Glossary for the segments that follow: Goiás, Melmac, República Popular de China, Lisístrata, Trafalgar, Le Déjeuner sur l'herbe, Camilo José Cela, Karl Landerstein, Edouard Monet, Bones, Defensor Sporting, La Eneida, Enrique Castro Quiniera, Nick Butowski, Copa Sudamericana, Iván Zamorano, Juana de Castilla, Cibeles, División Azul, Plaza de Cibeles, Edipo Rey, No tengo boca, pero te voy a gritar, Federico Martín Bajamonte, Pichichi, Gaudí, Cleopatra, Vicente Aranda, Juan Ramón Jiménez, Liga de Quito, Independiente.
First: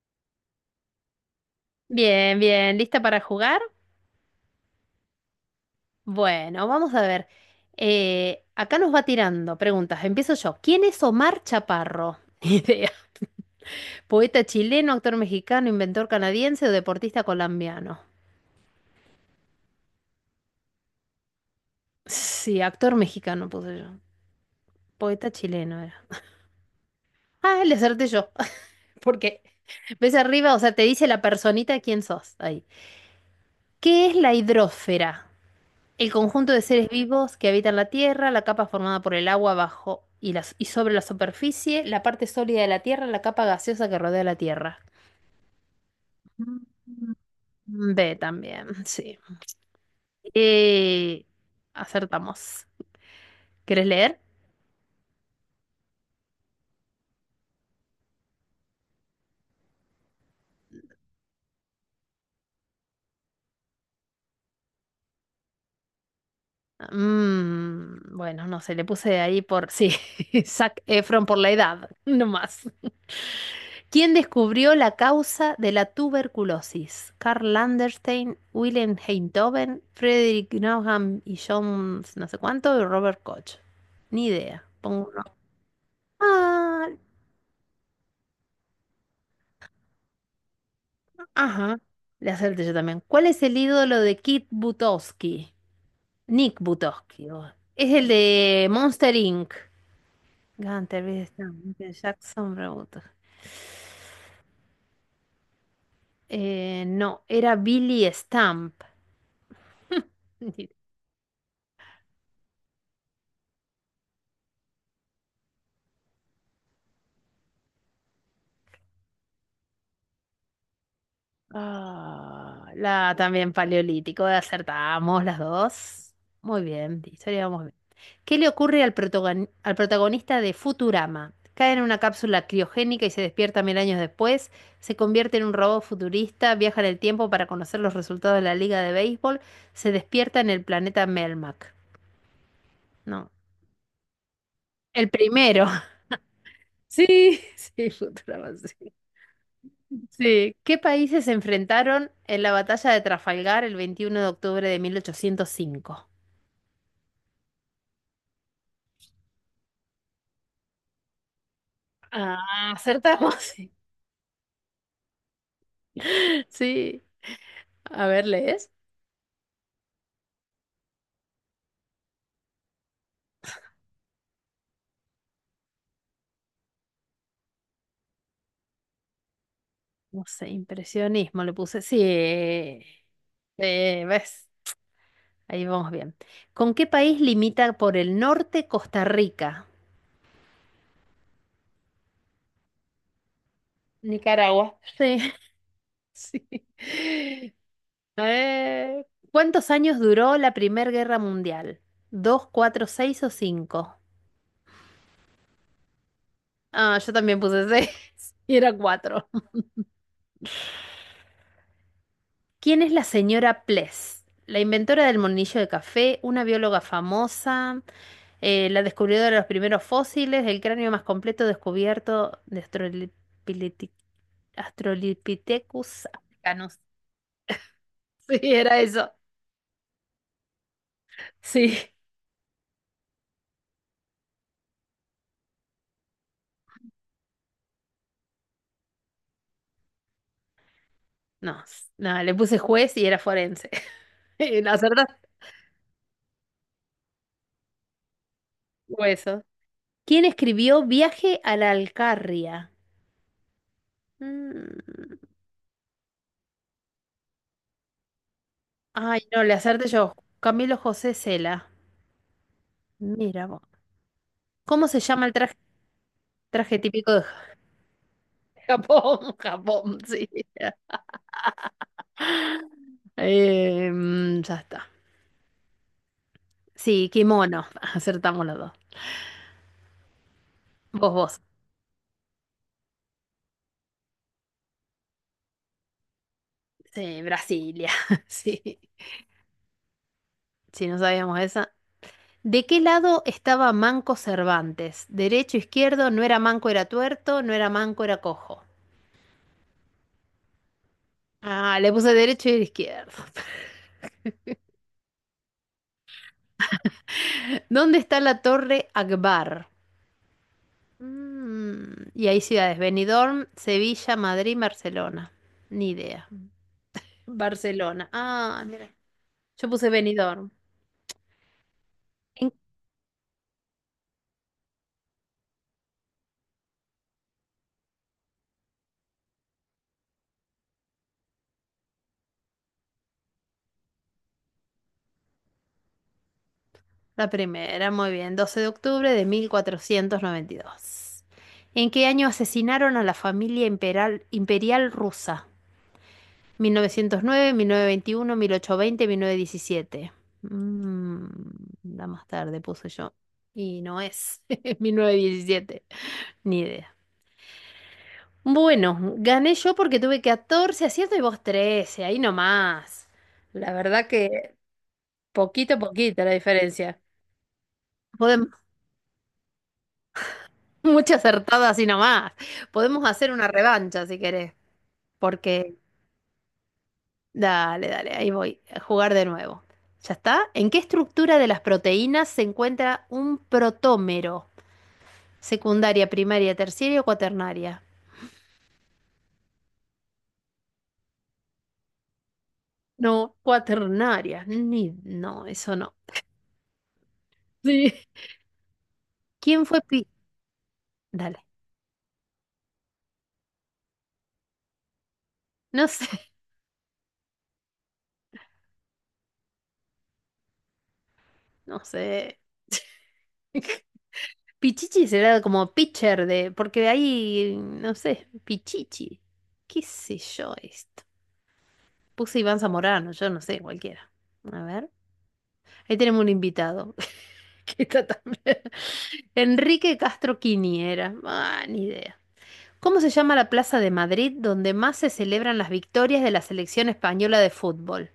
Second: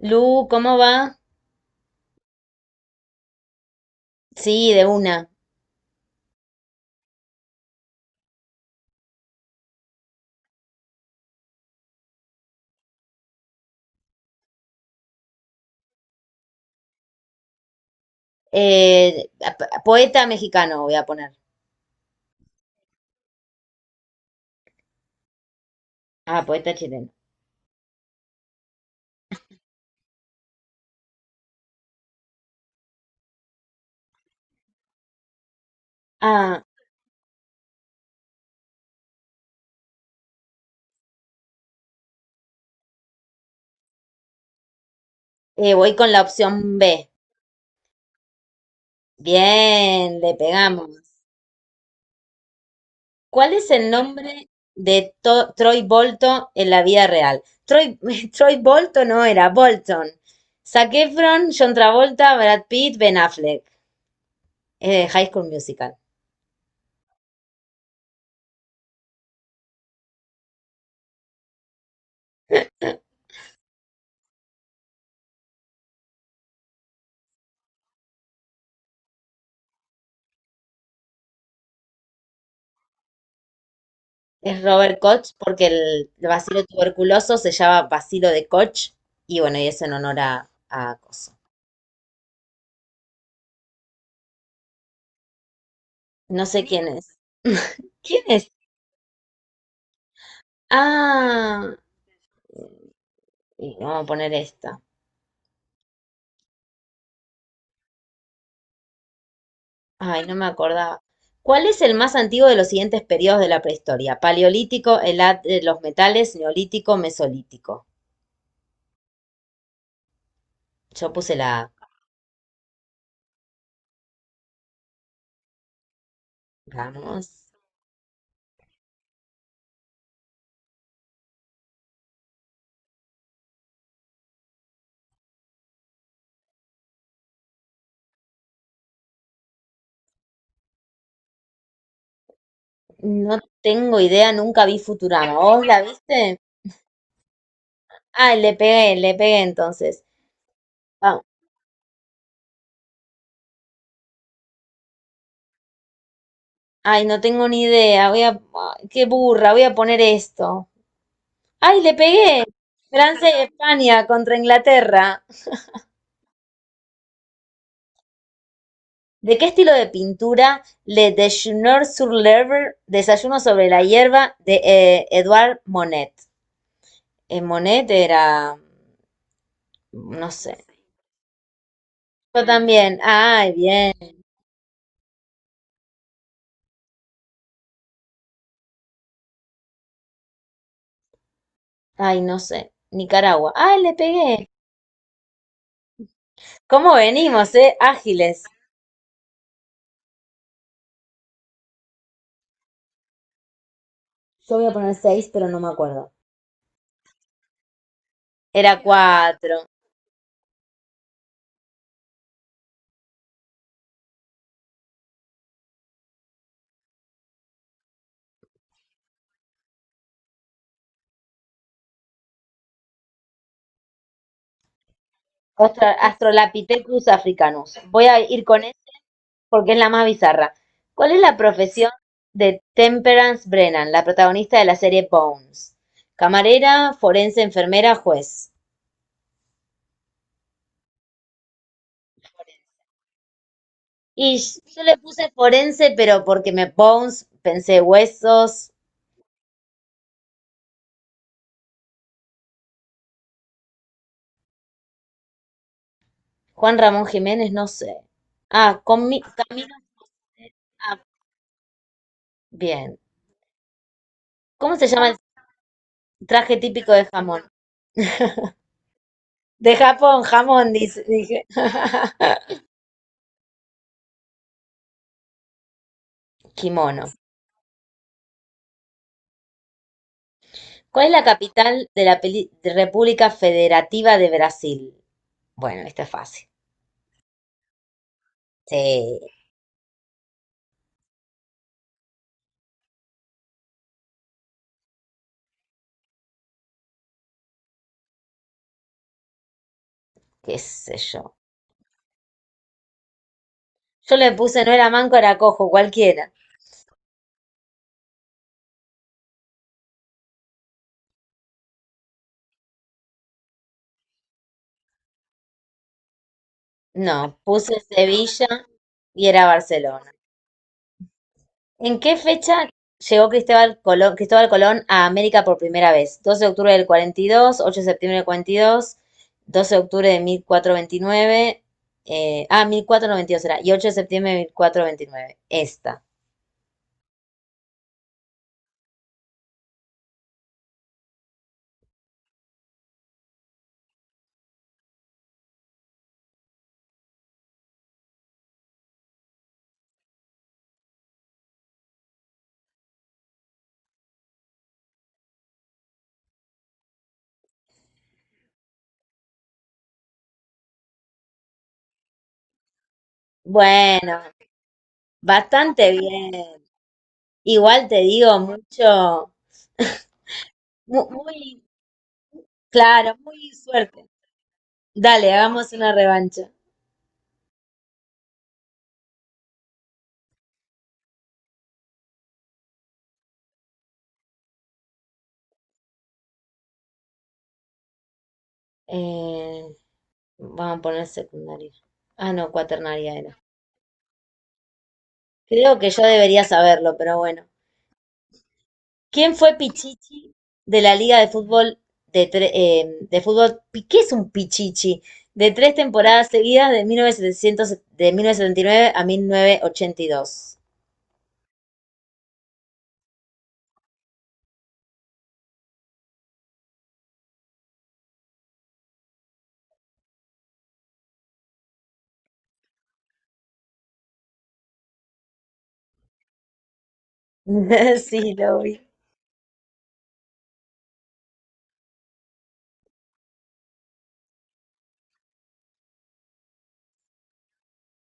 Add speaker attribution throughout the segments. Speaker 1: Lu, ¿cómo va?
Speaker 2: Bien, bien, ¿lista para jugar?
Speaker 1: Sí, de una.
Speaker 2: Bueno, vamos a ver. Acá nos va tirando preguntas. Empiezo yo. ¿Quién es Omar Chaparro? Ni idea. ¿Poeta chileno, actor mexicano, inventor canadiense o deportista colombiano?
Speaker 1: A- p- poeta mexicano voy a poner.
Speaker 2: Sí, actor mexicano puse yo. Poeta chileno era.
Speaker 1: Ah, poeta chileno.
Speaker 2: Ah, le acerté yo. Porque ves arriba, o sea, te dice la personita quién sos ahí. ¿Qué es la hidrosfera? El conjunto de
Speaker 1: Ah,
Speaker 2: seres vivos que habitan la Tierra, la capa formada por el agua bajo y, y sobre la superficie, la parte sólida de la Tierra, la capa gaseosa que rodea la Tierra.
Speaker 1: Voy con la
Speaker 2: Mm,
Speaker 1: opción B.
Speaker 2: B también, sí.
Speaker 1: Bien, le pegamos.
Speaker 2: Eh, acertamos.
Speaker 1: ¿Cuál es
Speaker 2: ¿Querés
Speaker 1: el
Speaker 2: leer?
Speaker 1: nombre de Troy Bolton en la vida real? Troy, Troy Bolton no era, Bolton. Zac Efron, John Travolta, Brad Pitt, Ben Affleck. High School Musical.
Speaker 2: Bueno, no sé, le puse ahí por... Sí, Zac Efron por la edad, no más. ¿Quién descubrió la causa de la tuberculosis? Karl Landerstein, Wilhelm Einthoven, Frederick Nauheim y John no sé cuánto y Robert Koch. Ni
Speaker 1: Es
Speaker 2: idea.
Speaker 1: Robert
Speaker 2: Pongo uno.
Speaker 1: Koch porque el bacilo
Speaker 2: Ah,
Speaker 1: tuberculoso se llama bacilo de Koch y bueno, y es en honor a Coso.
Speaker 2: ajá. Le acerté yo también. ¿Cuál es el ídolo de Kit Butowski?
Speaker 1: No
Speaker 2: Nick
Speaker 1: sé quién es.
Speaker 2: Butowski. Es el
Speaker 1: ¿Quién es?
Speaker 2: de Monster Inc. Gunter, Bill Stamp,
Speaker 1: Ah,
Speaker 2: Michael Jackson, Robert.
Speaker 1: y vamos a poner esta.
Speaker 2: No, era Billy Stamp.
Speaker 1: Ay, no me acordaba. ¿Cuál es el más antiguo de los siguientes periodos de la prehistoria? Paleolítico, el edad de los metales, neolítico, mesolítico. Yo puse la A.
Speaker 2: Ah, la también paleolítico, acertamos las dos. Muy bien,
Speaker 1: Vamos.
Speaker 2: historia vamos bien. ¿Qué le ocurre al al protagonista de Futurama? Cae en una cápsula criogénica y se despierta 1000 años después, se convierte en un robot futurista, viaja en el tiempo para conocer los resultados de la liga de béisbol, se despierta en el planeta Melmac. No,
Speaker 1: No tengo idea, nunca vi
Speaker 2: el
Speaker 1: Futurama. ¿Vos
Speaker 2: primero.
Speaker 1: la viste?
Speaker 2: Sí, sí,
Speaker 1: Ah,
Speaker 2: Futurama, sí.
Speaker 1: le pegué entonces.
Speaker 2: Sí. ¿Qué
Speaker 1: Ah,
Speaker 2: países se enfrentaron en la batalla de Trafalgar el 21 de octubre de 1805?
Speaker 1: Ay, no tengo ni idea. Voy a, ay, qué burra, voy a poner esto. Ay, le pegué.
Speaker 2: Ah,
Speaker 1: Francia y
Speaker 2: acertamos.
Speaker 1: España contra Inglaterra.
Speaker 2: Sí. Sí. A ver, ¿lees?
Speaker 1: ¿De qué estilo de pintura? Le Déjeuner sur l'herbe, Desayuno sobre la hierba, de Edouard Monet. Monet era,
Speaker 2: No
Speaker 1: no
Speaker 2: sé,
Speaker 1: sé.
Speaker 2: impresionismo le puse. Sí.
Speaker 1: Yo también. Ay,
Speaker 2: Sí,
Speaker 1: bien.
Speaker 2: ¿ves? Ahí vamos bien. ¿Con qué país limita por el norte Costa Rica?
Speaker 1: Ay, no sé. Nicaragua. Ay, le pegué.
Speaker 2: Nicaragua. Sí, sí.
Speaker 1: ¿Cómo venimos, eh? Ágiles.
Speaker 2: A ¿Cuántos años duró la Primera Guerra Mundial? ¿Dos, cuatro, seis o cinco?
Speaker 1: Yo voy a poner seis, pero no me acuerdo.
Speaker 2: Ah, yo también puse seis. Y era
Speaker 1: Era
Speaker 2: cuatro.
Speaker 1: cuatro.
Speaker 2: ¿Quién es la señora Pless? La inventora del monillo de café, una bióloga famosa, la descubridora de los primeros fósiles, el cráneo más completo descubierto de Australopithecus africanus.
Speaker 1: Australopithecus africanus. Voy a
Speaker 2: Sí,
Speaker 1: ir con eso
Speaker 2: era eso.
Speaker 1: porque es la más bizarra. ¿Cuál es la
Speaker 2: Sí.
Speaker 1: profesión de Temperance Brennan, la protagonista de la serie Bones? Camarera, forense, enfermera, juez.
Speaker 2: No, no, le puse juez y era forense.
Speaker 1: Y
Speaker 2: Y no
Speaker 1: yo le
Speaker 2: acertaste
Speaker 1: puse forense, pero porque me Bones, pensé huesos.
Speaker 2: hueso. ¿Quién escribió Viaje a la Alcarria? Mm.
Speaker 1: Juan Ramón Jiménez, no sé. Ah, con mi,
Speaker 2: Ay, no, le
Speaker 1: Camino.
Speaker 2: hacerte yo. Camilo
Speaker 1: Ah,
Speaker 2: José Cela.
Speaker 1: bien.
Speaker 2: Mira vos.
Speaker 1: ¿Cómo se
Speaker 2: ¿Cómo se
Speaker 1: llama el
Speaker 2: llama el traje,
Speaker 1: traje
Speaker 2: traje
Speaker 1: típico de
Speaker 2: típico de
Speaker 1: jamón?
Speaker 2: Japón?
Speaker 1: De
Speaker 2: Japón,
Speaker 1: Japón,
Speaker 2: sí.
Speaker 1: jamón, dice, dije.
Speaker 2: Ya está.
Speaker 1: Kimono.
Speaker 2: Sí, kimono. Acertamos los dos.
Speaker 1: ¿Cuál
Speaker 2: Vos,
Speaker 1: es la
Speaker 2: vos.
Speaker 1: capital de la de República Federativa de Brasil? Bueno, esta es fácil.
Speaker 2: Sí, Brasilia.
Speaker 1: Sí,
Speaker 2: Sí. Si no sabíamos esa. ¿De qué lado estaba Manco Cervantes? ¿Derecho, izquierdo? No era manco, era tuerto. No era manco, era cojo.
Speaker 1: qué sé yo.
Speaker 2: Ah, le puse derecho y izquierdo.
Speaker 1: Yo le puse, no era manco, era cojo, cualquiera.
Speaker 2: ¿Dónde está la Torre Akbar? Y hay ciudades, Benidorm, Sevilla, Madrid, Barcelona. Ni idea.
Speaker 1: No, puse
Speaker 2: Barcelona. Ah,
Speaker 1: Sevilla
Speaker 2: mira.
Speaker 1: y era
Speaker 2: Yo puse
Speaker 1: Barcelona.
Speaker 2: Benidorm.
Speaker 1: ¿En qué
Speaker 2: En-
Speaker 1: fecha llegó Cristóbal Colón, Cristóbal Colón a América por primera vez? Doce de octubre del 42, ocho de septiembre del 42, 12 de octubre de 1429, eh, ah, 1492 era, y 8 de septiembre de 1429. Esta.
Speaker 2: La primera, muy bien. 12 de octubre de 1492. ¿En qué año asesinaron a la familia imperial rusa? 1909, 1921, 1820, 1917. Mm, la más tarde puse yo. Y no es. 1917. Ni idea. Bueno, gané yo porque tuve 14 aciertos y vos 13, ahí nomás. La verdad
Speaker 1: Bueno,
Speaker 2: que poquito a
Speaker 1: bastante
Speaker 2: poquito
Speaker 1: bien.
Speaker 2: la diferencia.
Speaker 1: Igual te digo
Speaker 2: Podemos,
Speaker 1: mucho,
Speaker 2: mucha
Speaker 1: muy,
Speaker 2: acertada así nomás. Podemos
Speaker 1: claro,
Speaker 2: hacer una
Speaker 1: muy
Speaker 2: revancha
Speaker 1: suerte.
Speaker 2: si querés,
Speaker 1: Dale, hagamos
Speaker 2: porque
Speaker 1: una revancha.
Speaker 2: dale, dale, ahí voy a jugar de nuevo. ¿Ya está? ¿En qué estructura de las proteínas se encuentra un protómero? ¿Secundaria, primaria, terciaria o cuaternaria?
Speaker 1: Eh, Vamos a poner secundaria. Ah, no, cuaternaria
Speaker 2: No,
Speaker 1: era.
Speaker 2: cuaternaria. Ni, no, eso
Speaker 1: Creo que
Speaker 2: no.
Speaker 1: yo debería saberlo, pero bueno.
Speaker 2: Sí.
Speaker 1: ¿Quién fue
Speaker 2: ¿Quién fue Pi?
Speaker 1: Pichichi de la Liga de
Speaker 2: Dale.
Speaker 1: Fútbol de, de fútbol? ¿Qué es un Pichichi? De tres
Speaker 2: No sé.
Speaker 1: temporadas seguidas de 1900 de 1979 a 1982.
Speaker 2: No sé. Pichichi será como pitcher de, porque de ahí, no sé, Pichichi. ¿Qué sé yo esto? Puse Iván Zamorano, yo no sé, cualquiera. A ver. Ahí tenemos un invitado. Que está
Speaker 1: Sí,
Speaker 2: también.
Speaker 1: lo vi.
Speaker 2: Enrique Castro Quiniera. Ah, ni idea. ¿Cómo se llama la plaza de Madrid donde más se celebran las victorias de la selección española de fútbol?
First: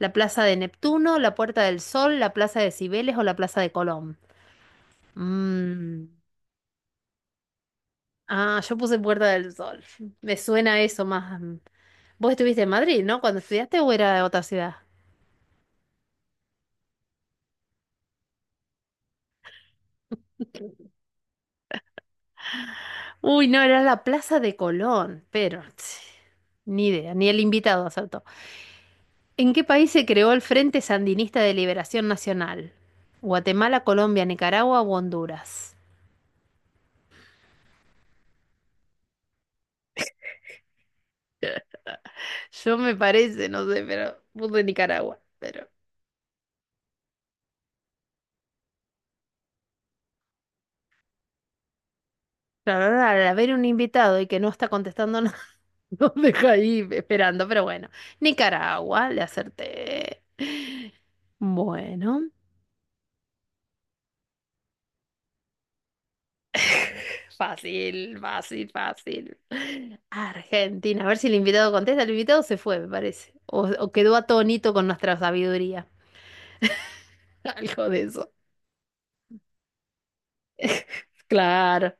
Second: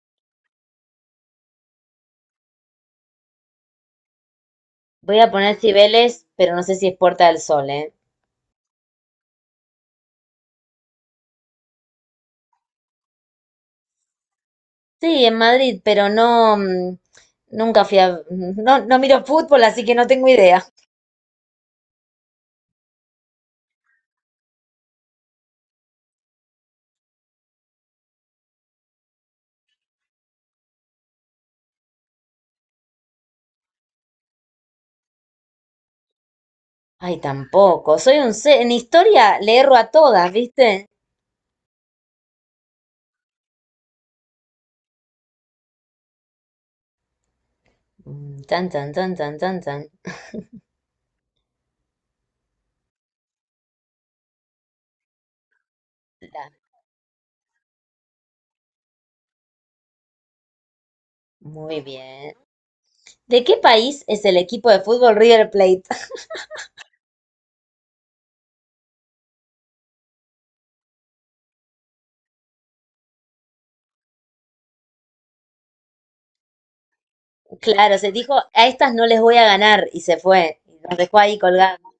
Speaker 2: ¿La plaza de Neptuno, la Puerta del Sol, la plaza de Cibeles o la plaza de Colón?
Speaker 1: Voy a poner
Speaker 2: Mm.
Speaker 1: Cibeles, pero no sé si es Puerta del Sol, ¿eh?
Speaker 2: Ah, yo puse Puerta del Sol. Me suena eso más. Mm. Vos estuviste en Madrid, ¿no? Cuando estudiaste o era de otra ciudad.
Speaker 1: Sí, en Madrid, pero no, nunca fui a, no, no miro fútbol, así que no tengo idea.
Speaker 2: Uy, no, era la Plaza de Colón, pero tss, ni idea, ni el invitado acertó. ¿En qué país se creó el Frente Sandinista de Liberación Nacional? Guatemala, Colombia, Nicaragua o Honduras.
Speaker 1: Ay, tampoco. Soy un en historia le erro a todas, ¿viste?
Speaker 2: Yo me parece, no sé, pero puse Nicaragua, pero
Speaker 1: Mm, tan, tan, tan, tan, tan, tan.
Speaker 2: la verdad, al haber un invitado y que no está contestando. Nos
Speaker 1: La-
Speaker 2: deja ahí esperando, pero bueno. Nicaragua, le acerté.
Speaker 1: Muy
Speaker 2: Bueno,
Speaker 1: bien. ¿De qué país es el equipo de fútbol River Plate?
Speaker 2: fácil, fácil, fácil. Argentina, a ver si el invitado contesta. El invitado se fue, me parece. O quedó atónito con nuestra sabiduría. Algo
Speaker 1: Claro,
Speaker 2: de
Speaker 1: se
Speaker 2: eso.
Speaker 1: dijo, a estas no les voy a ganar y se fue. Y nos dejó ahí colgados.
Speaker 2: Claro.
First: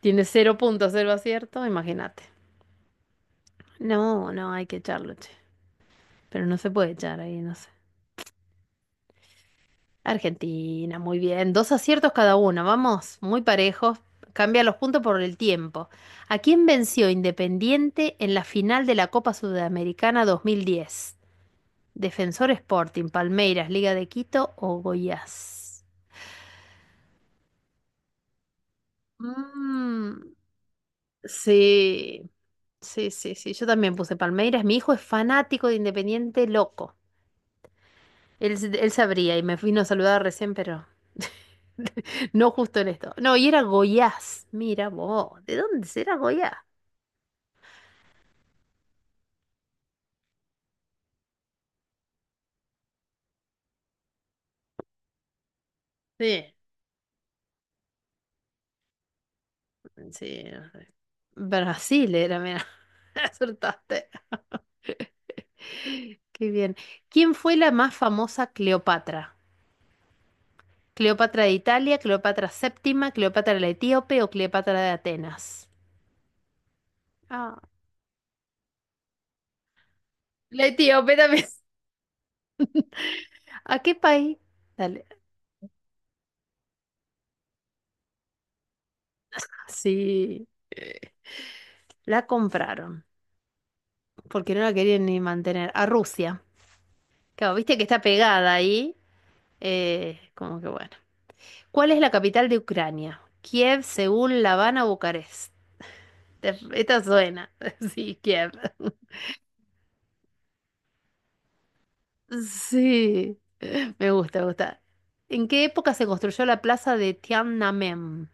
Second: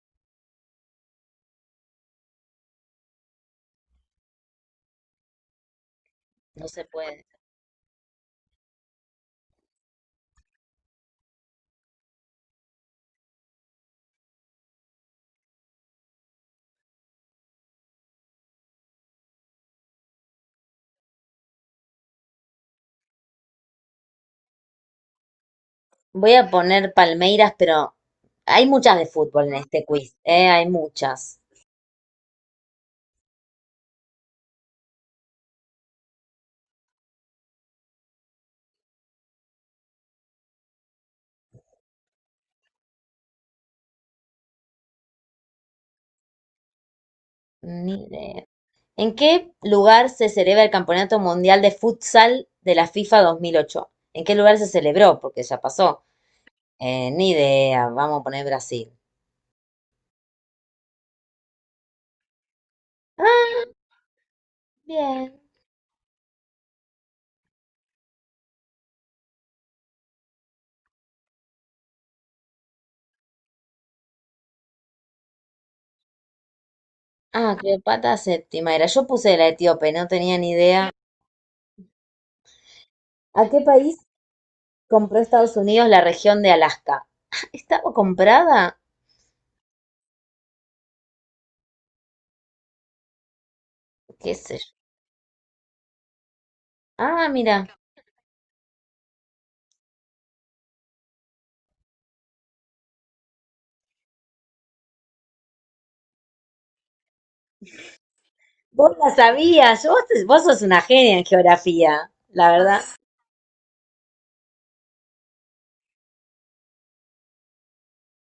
Speaker 2: Tiene 0,0 acierto, imagínate. No, no, hay que echarlo, che. Pero no
Speaker 1: No
Speaker 2: se
Speaker 1: se
Speaker 2: puede echar
Speaker 1: puede.
Speaker 2: ahí, no sé. Argentina, muy bien. Dos aciertos cada uno, vamos, muy parejos. Cambia los puntos por el tiempo. ¿A quién venció Independiente en la final de la Copa Sudamericana 2010? ¿Defensor Sporting, Palmeiras, Liga de Quito o Goiás?
Speaker 1: Voy a poner Palmeiras, pero hay muchas de fútbol en este quiz,
Speaker 2: Mm,
Speaker 1: ¿eh? Hay muchas.
Speaker 2: sí, sí, sí, sí. Yo también puse Palmeiras. Mi hijo es fanático de Independiente, loco. Él sabría y me vino a saludar recién, pero... No justo en esto. No, y era Goiás. Mira vos, ¿de dónde será Goiás?
Speaker 1: Ni idea. ¿En qué lugar se celebra el Campeonato Mundial de Futsal de la FIFA 2008? ¿En qué lugar se celebró? Porque ya pasó.
Speaker 2: Sí,
Speaker 1: Ni idea, vamos a poner Brasil.
Speaker 2: sí. Brasil era, mira.
Speaker 1: Ah,
Speaker 2: Acertaste.
Speaker 1: bien.
Speaker 2: Qué bien. ¿Quién fue la más famosa Cleopatra? ¿Cleopatra de Italia, Cleopatra séptima, Cleopatra la etíope o Cleopatra de Atenas?
Speaker 1: Ah,
Speaker 2: Ah,
Speaker 1: Cleopatra séptima era. Yo puse la etíope, no tenía ni
Speaker 2: la
Speaker 1: idea.
Speaker 2: etíope también.
Speaker 1: ¿A qué
Speaker 2: ¿A qué
Speaker 1: país
Speaker 2: país? Dale.
Speaker 1: compró Estados Unidos la región de Alaska? ¿Estaba comprada?
Speaker 2: Sí. La compraron,
Speaker 1: ¿Qué sé
Speaker 2: porque no
Speaker 1: yo?
Speaker 2: la querían ni mantener. A Rusia.
Speaker 1: Ah,
Speaker 2: Claro,
Speaker 1: mira,
Speaker 2: viste que está pegada ahí. Como que bueno. ¿Cuál es la capital de Ucrania? Kiev, Seúl, La Habana, Bucarest. Esta suena. Sí, Kiev.
Speaker 1: vos la sabías. Vos, vos sos una genia en geografía, la verdad.
Speaker 2: Sí, me gusta, me gusta. ¿En qué época se construyó la plaza de Tiananmen?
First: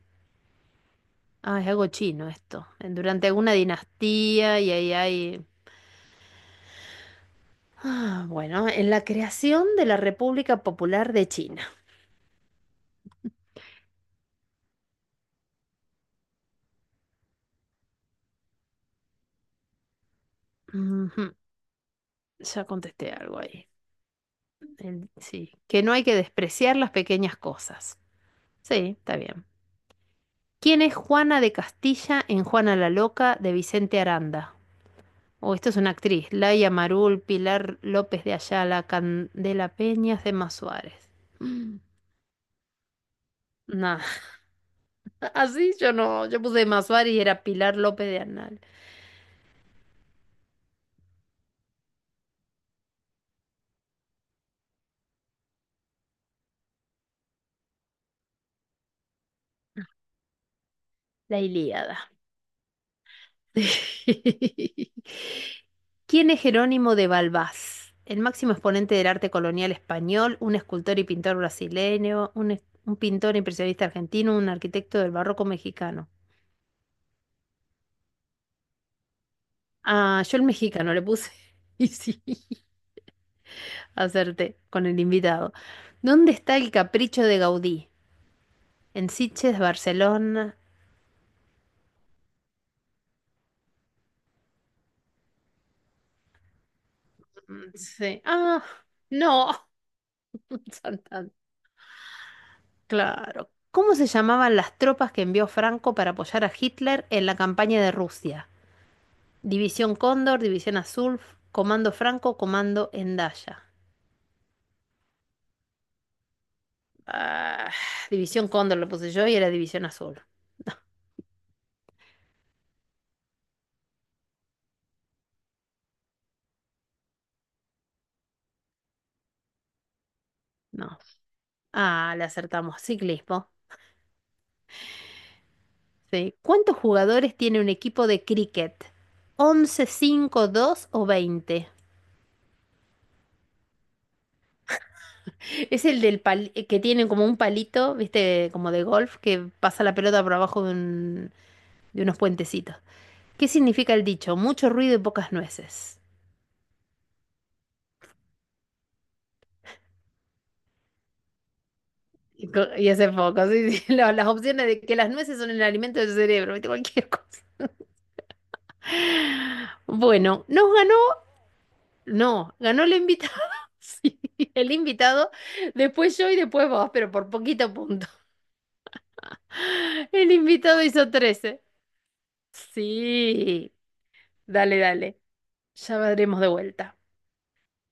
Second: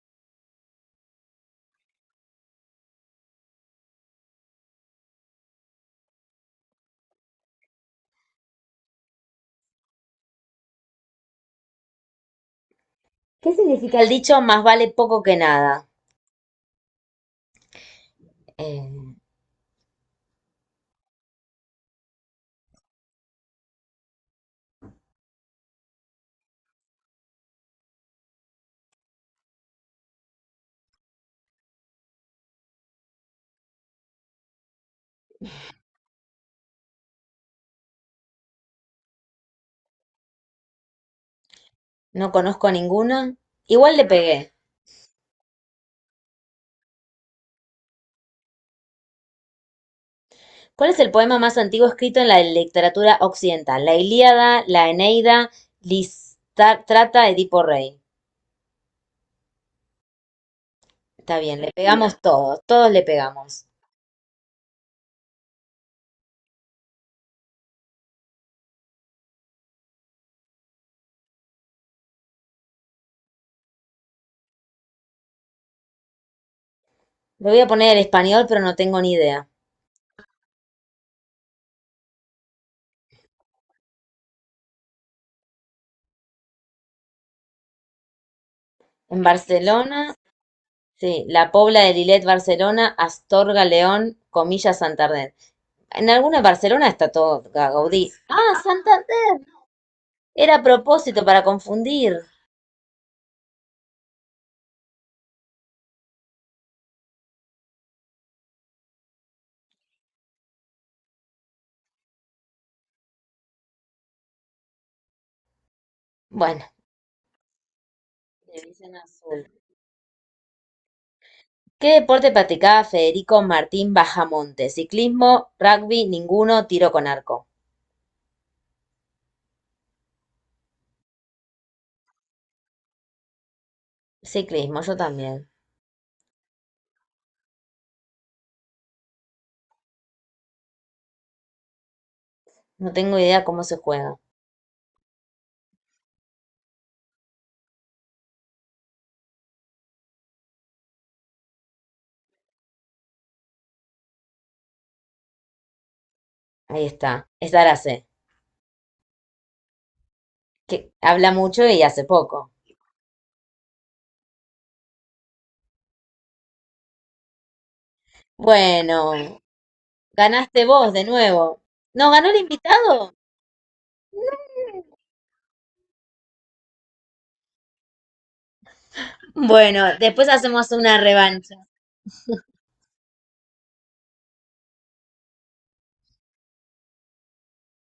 Speaker 2: Ah, es algo chino esto. Durante alguna dinastía y ahí hay... Ah, bueno, en la creación de la República Popular de China.
Speaker 1: ¿Qué significa el dicho más vale poco que nada? Eh,
Speaker 2: Ujú, ya contesté algo ahí. Sí, que no hay que despreciar las pequeñas cosas. Sí, está bien. ¿Quién es Juana de Castilla en Juana la Loca de Vicente Aranda? Oh, esto es una actriz. Laia Marul, Pilar López de Ayala, Candela Peñas, de Suárez. Mm,
Speaker 1: no conozco ninguna. Igual
Speaker 2: Nah,
Speaker 1: le pegué.
Speaker 2: así yo no. Yo puse Emma Suárez y era Pilar López de Anal.
Speaker 1: ¿Cuál es el poema más antiguo escrito en la literatura occidental? La Ilíada, la Eneida, Listrata, Edipo Rey. Está
Speaker 2: La
Speaker 1: bien, le
Speaker 2: Ilíada.
Speaker 1: pegamos todos, todos le pegamos.
Speaker 2: ¿Quién es Jerónimo de Balbás? El máximo exponente del arte colonial español, un escultor y pintor brasileño, un pintor impresionista argentino, un arquitecto del barroco mexicano.
Speaker 1: Le voy a poner el español, pero no tengo ni idea.
Speaker 2: Ah, yo el mexicano le puse. Y sí, acerté con el invitado. ¿Dónde está el capricho de Gaudí? En
Speaker 1: En
Speaker 2: Sitges,
Speaker 1: Barcelona,
Speaker 2: Barcelona.
Speaker 1: sí, La Pobla de Lillet, Barcelona, Astorga, León, comillas, Santander. En alguna Barcelona está todo
Speaker 2: Mm,
Speaker 1: Gaudí.
Speaker 2: sí.
Speaker 1: Ah,
Speaker 2: Ah,
Speaker 1: Santander.
Speaker 2: no.
Speaker 1: Era a propósito
Speaker 2: Santander.
Speaker 1: para confundir.
Speaker 2: Claro. ¿Cómo se llamaban las tropas que envió Franco para apoyar a Hitler en la campaña de Rusia? División Cóndor, División Azul, Comando Franco, Comando Endaya.
Speaker 1: Bueno,
Speaker 2: Ah, División Cóndor le
Speaker 1: televisión
Speaker 2: puse yo y
Speaker 1: azul.
Speaker 2: era División Azul.
Speaker 1: ¿Qué deporte practicaba Federico Martín Bajamonte? Ciclismo, rugby, ninguno, tiro con arco.
Speaker 2: No. Ah, le acertamos. Ciclismo.
Speaker 1: Ciclismo, yo también.
Speaker 2: Sí. ¿Cuántos jugadores tiene un equipo de cricket? ¿Once, 5, 2 o 20?
Speaker 1: No tengo idea cómo se juega.
Speaker 2: Es el del que tiene como un palito, ¿viste? Como de golf, que pasa la pelota por abajo de de unos puentecitos. ¿Qué significa el dicho? Mucho ruido y pocas nueces.
Speaker 1: Ahí está. Es sé que habla mucho y hace
Speaker 2: Y,
Speaker 1: poco.
Speaker 2: co- y hace poco, sí, sí, las opciones de que las nueces son el alimento del cerebro, ¿viste? Cualquier cosa.
Speaker 1: Bueno,
Speaker 2: Bueno,
Speaker 1: ganaste
Speaker 2: nos
Speaker 1: vos
Speaker 2: ganó,
Speaker 1: de nuevo. ¿Nos ganó el
Speaker 2: no, ganó el
Speaker 1: invitado?
Speaker 2: invitado. Sí, el invitado, después yo y después vos, pero por poquito punto.
Speaker 1: Bueno, después
Speaker 2: El
Speaker 1: hacemos
Speaker 2: invitado
Speaker 1: una
Speaker 2: hizo
Speaker 1: revancha.
Speaker 2: 13. Sí, dale, dale. Ya veremos de vuelta.